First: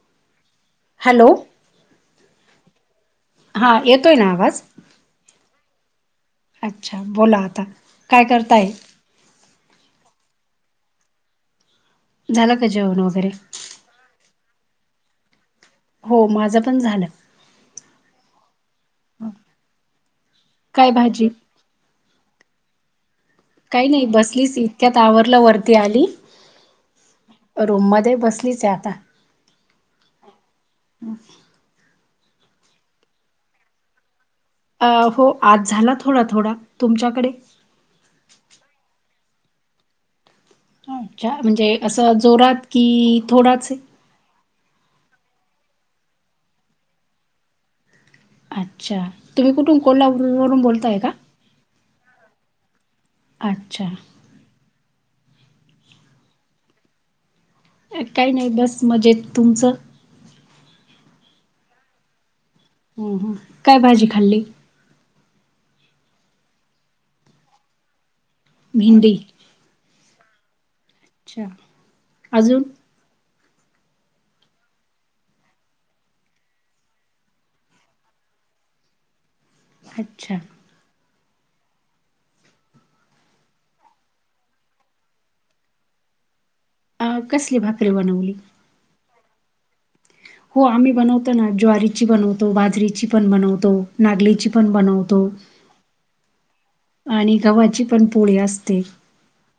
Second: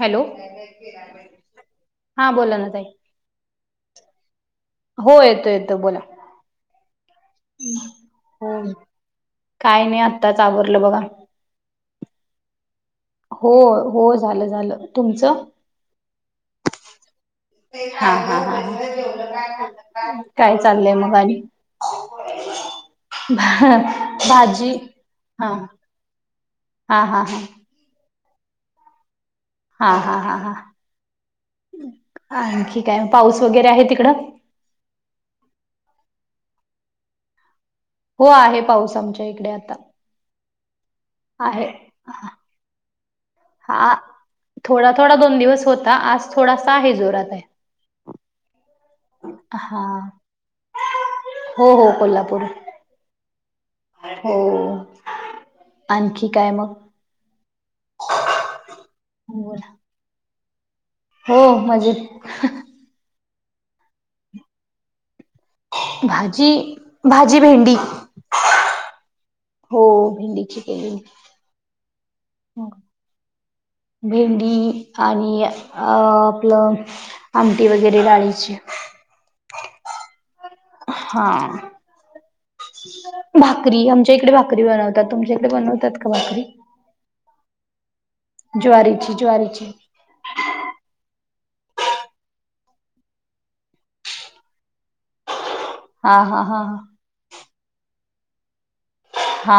Hello hello, हा बोला ना ताई हा येतोय ना आवाज हो येतो येतो बोला अच्छा बोला आता काय हो करताय काय नाय आत्ताच आवरलं बघा झालं का जेवण व हो होय झालं झालं तुमचं हो माझं पण झालं. हा हा हा हा काय चाललंय मग आणि अवघड ये भा काही नाही बसलीच भाजी इतक्यात आवरलं हा वरती हा हा हा रूम मध्ये बसलीच ये आता हा हा हा हा आणखी काय पाऊस वगैरे आहे तिकडं अ हो आज झाला थोडा थोडा तुमच्याकडे हो आहे पाऊस आमच्या इकडे आता अच्छा आहे म्हणजे असं जोरात की थोडाच ये. हा थोडा थोडा दोन दिवस होता आज थोडासा आहे जोरात आहे. अच्छा तुम्ही कुठून हा कोल्हापूरूवरून बोलताय का? हो हो कोल्हापूर अच्छा हो आणखी काय मग काही नाही बस मजेत बोला तुमचं हो मजेत हम्म हम्म काय भाजी खाल्ली भाजी भाजी भेंडी भेंडी हो भेंडीची केलेली. अच्छा अजून भेंडी आणि अ आपलं आमटी वगैरे डाळीची अच्छा हा भाकरी आमच्या इकडे भाकरी बनवतात तुमच्याइकडे बनवतात का भाकरी अ कसली भाकरी बनवली. ज्वारीची ज्वारीची हो आम्ही बनवतो ना ज्वारीची बनवतो बाजरीची पण बनवतो नागलीची पण बनवतो. [unintelligible] हा हा हा हा आणि गव्हाची पण पोळी असते. हा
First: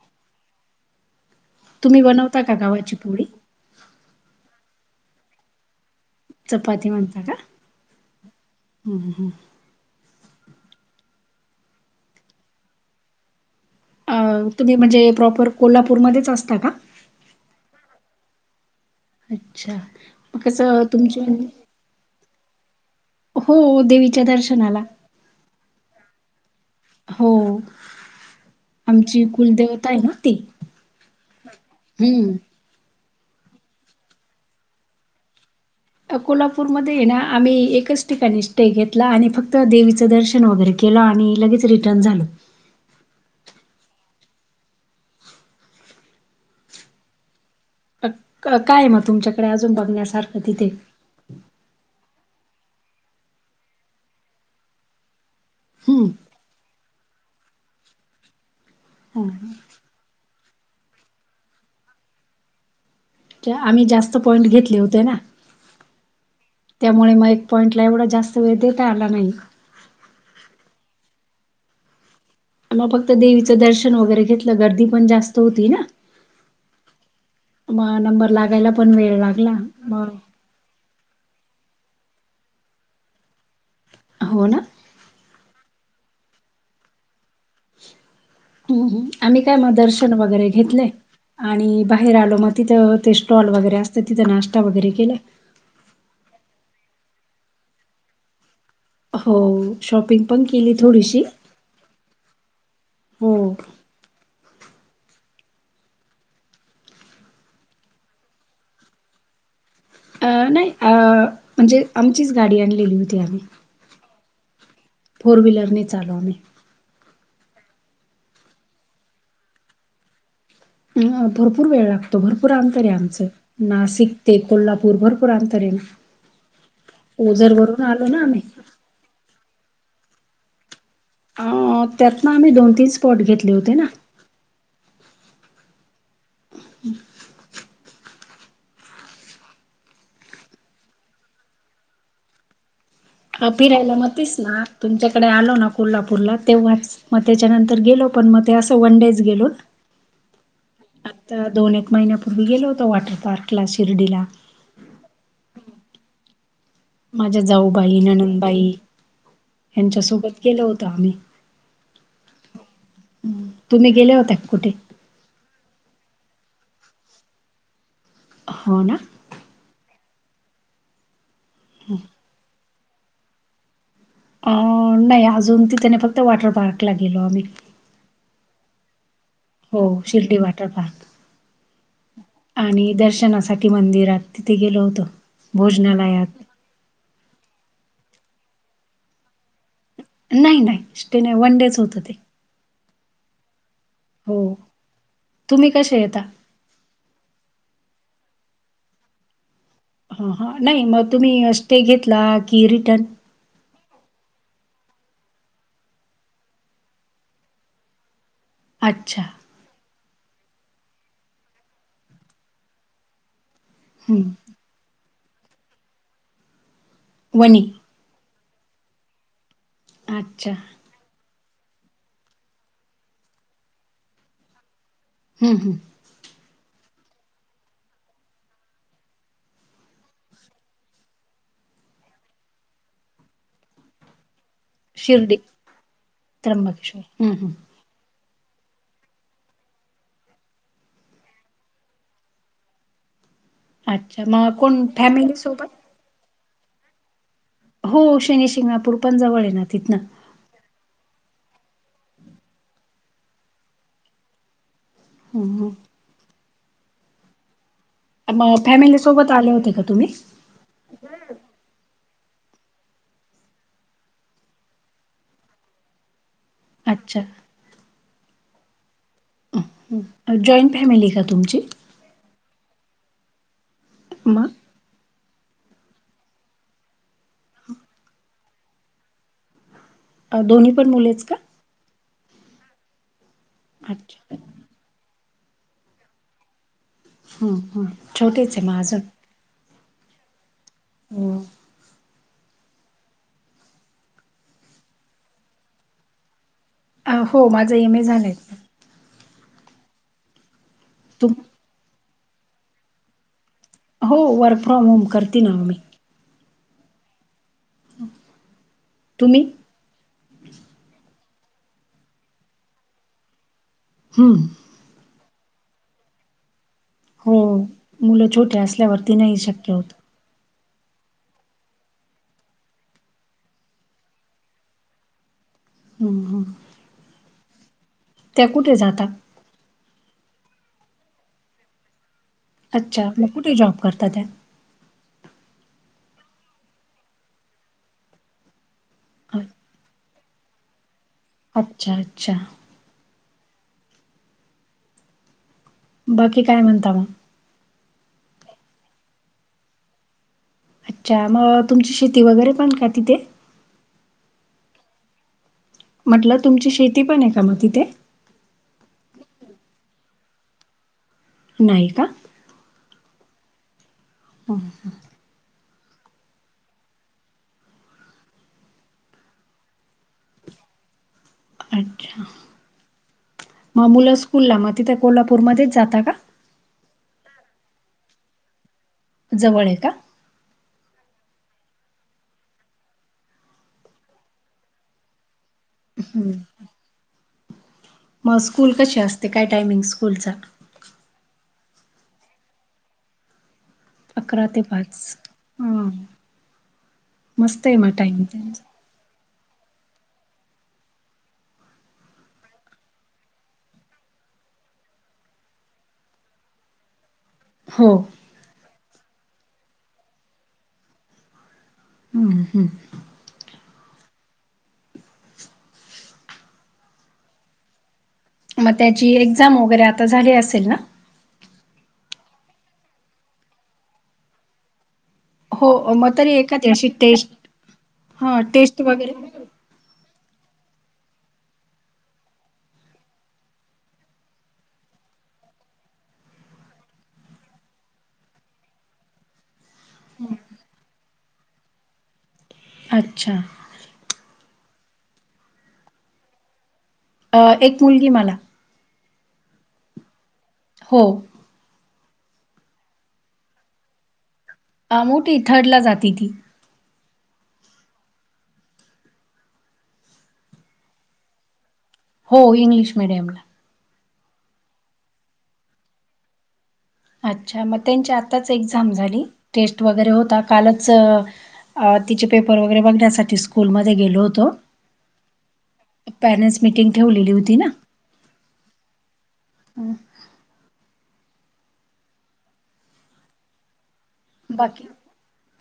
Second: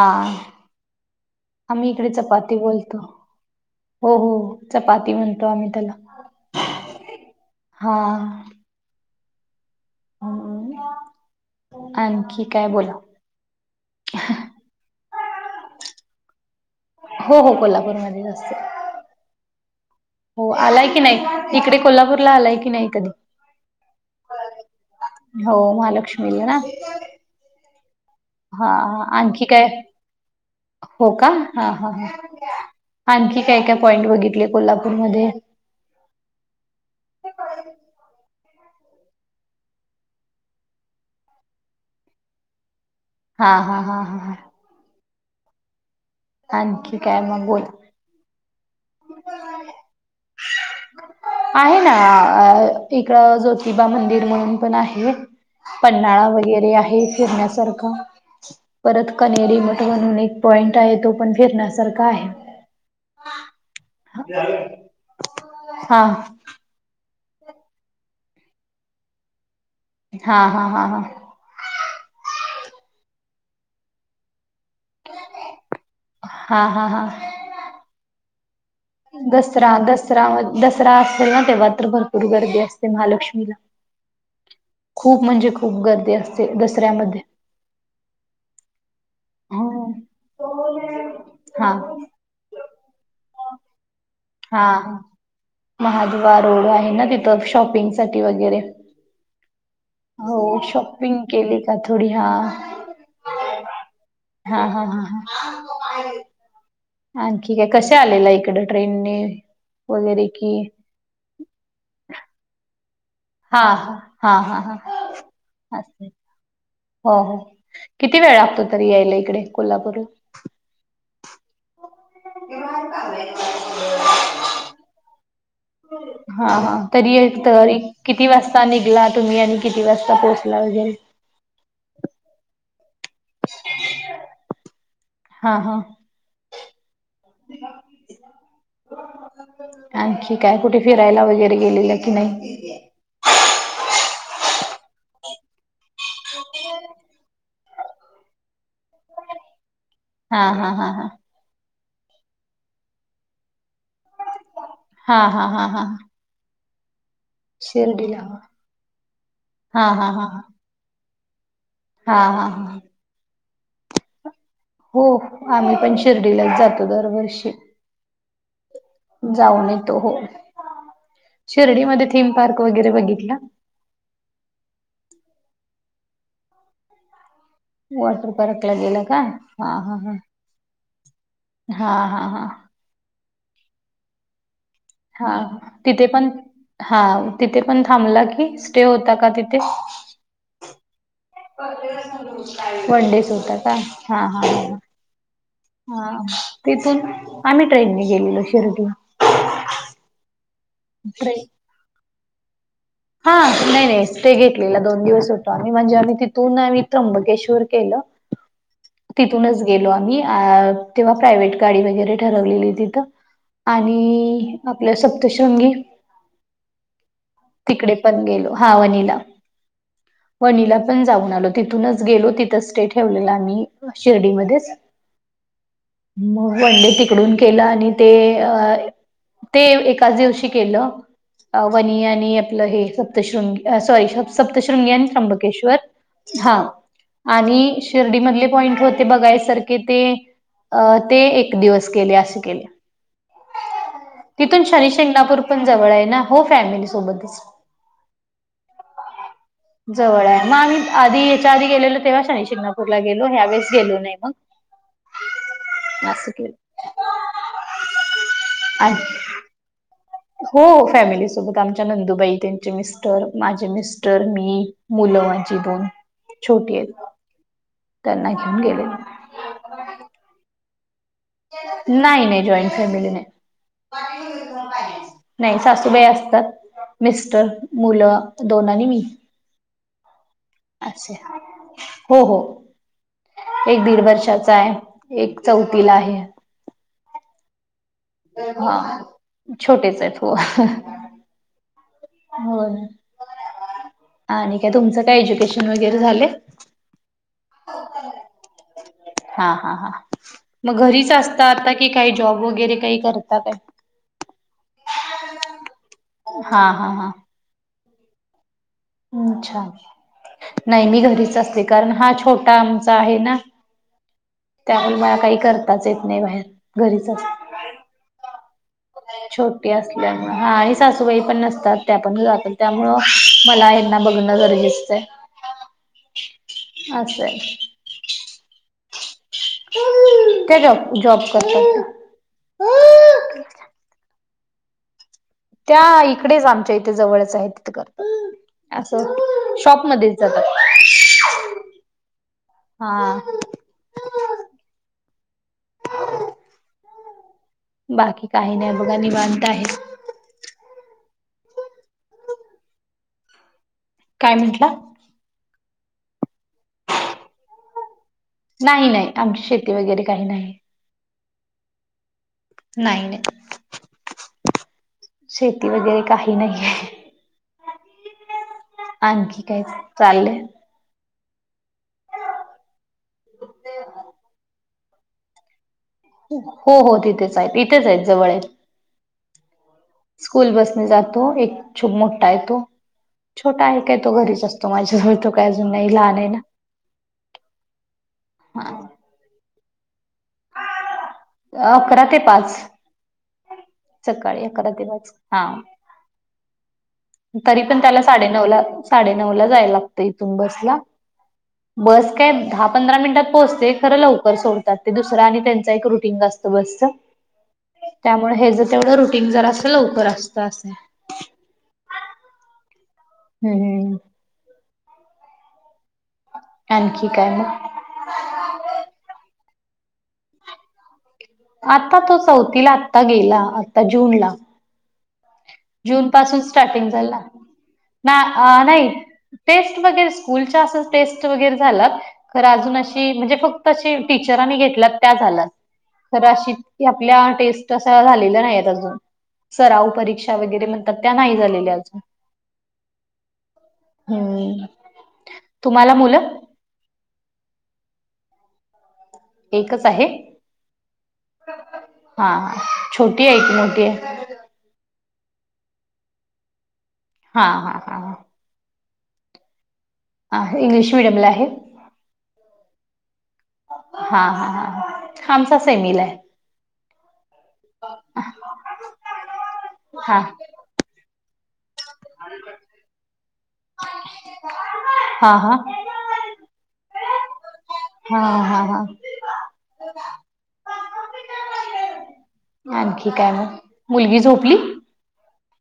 आम्ही तुम्ही इकडे बनवता का चपाती गव्हाची बोलतो. पोळी? हो हो चपाती म्हणतो आम्ही त्याला चपाती म्हणता का हा हम्म हम्म आणखी काय बोला अ तुम्ही म्हणजे प्रॉपर कोल्हापूरमध्येच असता का? हो हो कोल्हापूरमध्ये असते अच्छा. मग हो कसं आलाय की तुमची नाही इकडे कोल्हापूरला आलाय की नाही कधी. हो देवीच्या दर्शनाला हो महालक्ष्मीला ना हो. हा आमची आणखी काय कुलदेवता आहे ना ती. हो का हा हा हा. हम्म. आणखी काय काय पॉईंट बघितले कोल्हापूरमध्ये. कोल्हापूरमध्ये आहे ना आम्ही एकच ठिकाणी स्टे घेतला आणि फक्त देवीचं दर्शन वगैरे केलं आणि लगेच रिटर्न झालो. हा हा हा हा हा. आणखी काय मग बोल अ काय मग तुमच्याकडे अजून बघण्यासारखं तिथे. आहेना इकड ज्योतिबा मंदिर म्हणून पण आहे. हं, पन्हाळा वगैरे आहे फिरण्यासारखा परत हं. कनेरी मठ म्हणून एक पॉइंट आहे तो पण फिरण्यासारखा आहे. ज्या आम्ही जास्त पॉईंट घेतले होते ना. हा. त्यामुळे मग एक पॉईंटला एवढा जास्त वेळ देता आला नाही. हा हा हा हा. मग फक्त देवीचं दर्शन वगैरे घेतलं गर्दी पण जास्त होती ना. हा हा हा. म नंबर लागायला पण वेळ लागला. दसरा मग दसरा दसरा असेल ना तेव्हा रात्रभर भरपूर गर्दी असते महालक्ष्मीला. हो ना. खूप म्हणजे खूप गर्दी असते दसऱ्यामध्ये. हम्म हम्म आम्ही काय मग दर्शन वगैरे घेतले आणि हा बा हेर आलो मग तिथं ते स्टॉल वगैरे असतं तिथं नाश्ता वगैरे केले. महादवा रोड आहे ना तिथं शॉपिंग साठी वगैरे हो शॉपिंग हो पण केली शॉपिंग थोडीशी केली का थोडी हा. हो. हा हा हा हा. [unintelligible] आणखी काय कशे आलेला इकडं ट्रेनने अ वगैरे कि? नाही अ म्हणजे आमचीच गाडी आणलेली होती आम्ही. हा हा हा हा फोर हा. व्हीलरनेच [unintelligible] आलो आम्ही. हो हो किती वेळ लागतो तरी यायला इकडे कोल्हापूरला. अ भरपूर वेळ लागतो भरपूर अंतर आहे आमचं नाशिक ते कोल्हापूर भरपूर अंतर आहे ना. हा हा तरी एक ओझर तर वरून आलो ना किती आम्ही. वाजता निघलात तुम्ही आणि किती वाजता पोहोचला वैगेरे. अ त्यातन आम्ही दोन तीन स्पॉट घेतले होते ना हा हा. [inaudible] आणखी काय कुठे फिरायला वगैरे गेलेलं की नाही. हा फिरायला मतीस ना तुमच्याकडे आलो ना कोल्हापूरला तेव्हाच मग त्याच्यानंतर गेलो पण मग ते असं वन डेच गेलोत. हा हा हा हा. तर दोन एक महिन्यापूर्वी गेलो होतो वॉटर पार्कला शिर्डीला. हा हा हा हा. माझ्या जाऊबाई शिर्डीला ननंदबाई हा हा हा यांच्यासोबत हा गेल होत आम्ही. हा हा हा. तुम्ही गेल्या होत्या का कुठे? हो आम्ही पण शिर्डीलाच जातो दरवर्षी. हो ना. जाऊन येतो हो शिर्डी मध्ये थीम पार्क वगैरे बघितला. अ नाही अजून तिथे नाही. फक्त वॉटर पार्क ला गेलो आम्ही. वॉटर पार्कला गेलं का. हा हो हा हा शिर्डी वॉटर पार्क. हा हा हा आणि दर्शन साठी मंदिरात तिथे गेलो होतो. हा तिथे पण भोजनालयात हा तिथे पण थांबला की स्टे होता का तिथे. नाही नाही. नाही वन डेच होतं ते वन डेच होता काय हा हो हा तुम्ही कसे हा येता तिथून आम्ही ट्रेनने गेलेलो शिर्डी हा नाही मग ट्रेन तुम्ही स्टे घेतला की रिटर्न. हा नाही नाही स्टे ते घेतलेला दोन दिवस होतो आम्ही. म्हणजे आम्ही तिथून आम्ही त्र्यंबकेश्वर केलं. अच्छा. तिथूनच गेलो आम्ही. अ तेव्हा प्रायव्हेट गाडी वगैरे ठरवलेली होती तर. हं. आणि आपलं सप्तशृंगी वणी इकडे पण गेलो. हा वनिला अच्छा. वनिला. पण जाऊन आलो तिथूनच गेलो. तिथेच स्टे ठेवलेला आम्ही शिर्डीमध्येच. हम्म हम्म मग वनडे तिकडून केल. आणि ते अ ते एकाच दिवशी केल. वनी आणि आणि आपलं हे सप्तशृंगी अ सॉरी श सप्तश्रृंगी आणि शिर्डी, त्र्यंबकेश्वर हा त्र्यंबकेश्वर. हं, हं. आणि शिर्डी मधले पॉईंट होते बघायसारखे. ते अ ते एक दिवस केले. असे केले. अच्छा. मग तिथून कोण शनी शिंगणापूर पण फॅमिलीसोबत? जवळ आहे ना. हो फॅमिली सोबतच. हो शनी शिंगणापूर पण जवळ आहे ना तिथन. [unintelligible] आधी याच्या आधी गेलेलो तेव्हाच शिंगणापूरला गेलो. ह्यावेेळेस गेलो नाही मग. हुं हुं [unintelligible] मग फॅमिली आणि सोबत आले होते का तुम्ही. हो फॅमिलीसोबत. आमच्या नंदुबाई त्यांचे मिस्टर माझे मिस्टर मी. मुलं माझी दोन छोटी आहेत. अच्छा. त्यांना घेऊन गेलेलो. जॉईंट फॅमिली का? तुमची? नाही नाही जॉईंट फॅमिली नाही. मग नाही सासूबाई असतात. मिस्टर, मुल दोन आणि मी. अ, दोन्ही पण मुलेच का? अच्छा हो हो. एक दीड अच्छा. वर्षाचा आहे. एक चौथीला आहे. हम्म हम्म हा छोटेच आहेत. हो. होय आणि काय तुमचं काय एज्युकेशन वगैरे झाले. हो माझ एम. ए. झालय. हा हा हा मग घरीच तुम असता आता की, काही जॉब वगैरे काही करता काय. हो वर्क फ्रॉम होम करते ना हो मी. हा हा हा [inaudible] हम्म छान. नाही मी घरीच असते. कारण हा छोटा आमचा आहे ना. हम्म त्यामुळे मला काही करताच येत नाही बाहेर. घरीच हो असते मुल छोटी असल्यावरती नाही छोटी शक्य होत. असल्यामुळे हा आणि सासूबाई पण नसतात त्या पण जातील त्यामु मला. ना बघण गरजेचं. ह ह. असं. त्याकू ते जाता. त्या जॉब जॉब करतो. अच्छा मग कुठे जॉब करतात त्या. त्या इकडेच आमच्या इथे जवळच आहे तिथं करत. अ असं शॉपमध्येध्येच जातात. अच्छा अच्छा. हा. बाकी काय म्हणता मग. बाकी काही नाही बघा नि माणता आहे. अच्छा मग तुमची शेती वगैरे पण का तिथे. काय म्हंटलं. म्हटलं तुमची शेती पण आहे का मग तिथे. नाही नाही आमची शेती वगैरे काही नाही. नायका. नाहीई नाही. ह ह शेती वगैरे काही नाहीे आणखी काय चाललंय अच्छा म मुलं स्कूलला म तिथं कोल्हापूर मध्येच जाता का हो हो तिथेच आहेत इथेच आहेत जवळ आहेत जवळ आहे का स्कूल बसने जातो एक छूप मोठ्टा येतो छोटा आहे काय तो घरीच असतो माझ्याजळ तो काही अजून नाही लहान आहे हं. ना मग स्कूल कशी हा असते काय टायमिंग स्कूलचा अकरा ते पाच सकाळी ते अकरा पाच दिवच हा ह तरी मस्त आहे पण मग त्याला टाइम साडेनऊ ला त्यांचा साडे नऊ ला जाय लागत इथून बसला बस काय दहा पंधरा मिनिटात पोहोचते खरं लवकर सोडतात ते दुसरा आणि त्यांचा एक रुटीनत. स बसत. हो. हे जर तेवढं रुटीन जर अस लवकर असतं असे हम् हम् हम् हम आणखी काय मग मग त्याची एक्झाम वगैरे आता झाली असेल ना आता तो चौथीला आत्ता गेला आता जून ला हो जून मग तरी पासून एखादी अशी स्टार्टिंग झालला टेस्ट हा टेस्ट नाही वगैरे टेस्ट वगैरे स्कूलच्या असं टेस्ट वगैरे झालं खरं अजून अशी म्हणजे फक्त अशी टीचरांनी घेतल्या त्या झाल्या तर अ आपल्या टेस्ट झाले नाही अजून सराऊ परीक्ष वरे म्हणतात त्या नाही झालेल्या अजून अच्छा हम्म तुम्हाला मुलं अ एक मुलगी मला एकच आहे हो हा... छोटी ए की मोठी ए हा... मोठीए. थर्डला जाती ती हा... हा... हा.. ह आहे... इंग्लिश मिडियमला आहे? हो... इंग्लिश मेडियमला हा हा हा... आमचा सेमीला ए अच्छा... मग त्यांची आताच एक्झाम झाली? टेस्ट वगैरे हा होता... कालच अ... तिचे पेपर वगैरे... बघण्यासाठी स्कूलमध्ये गेलो होतो हा हा पॅरेंट्स मीटिंग ठेवलेली होती ना हाहा... हाहा ना आणखी काय मग? मुलगी झोप बाकी...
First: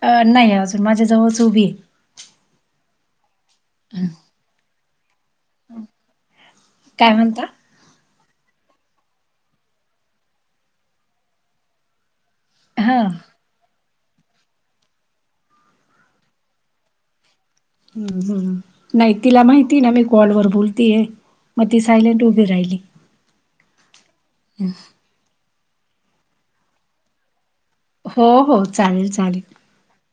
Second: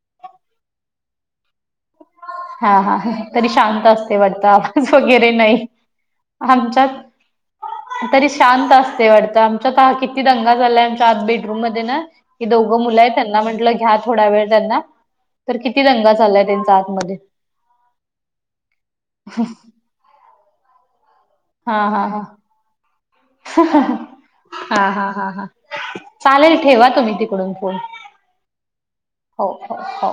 अ... नाही अजून... माझ्या जवळच उभी ए हा... हा.. तरी शांत असते वाटतं... आवाज वगैरे नाई आमच्यात काय म्हणता? तरी शांत असते वाटतं.. आमच्यात पाहा... किती दंगा चाललाय... आमच्या आत बेडरूम मध्ये ना ती दोघं हा मुलं आहेत, त्यांना म्हंटलं घ्या थोडा वेळ त्यांना... तर किती दंगा चाललाय... त्यांचा आतमध्ये हुं... हुं.. नई... तिला माहितीये ना... मी कॉल वर बोलतीये मग हा ती हा हा... सायलेंट उभी राहिली. हं हं... हाहा.. हाहा चालेल... ठेवा तुम्ही तिकडून फोन हो हो... चालेल, चालेल हो हो हो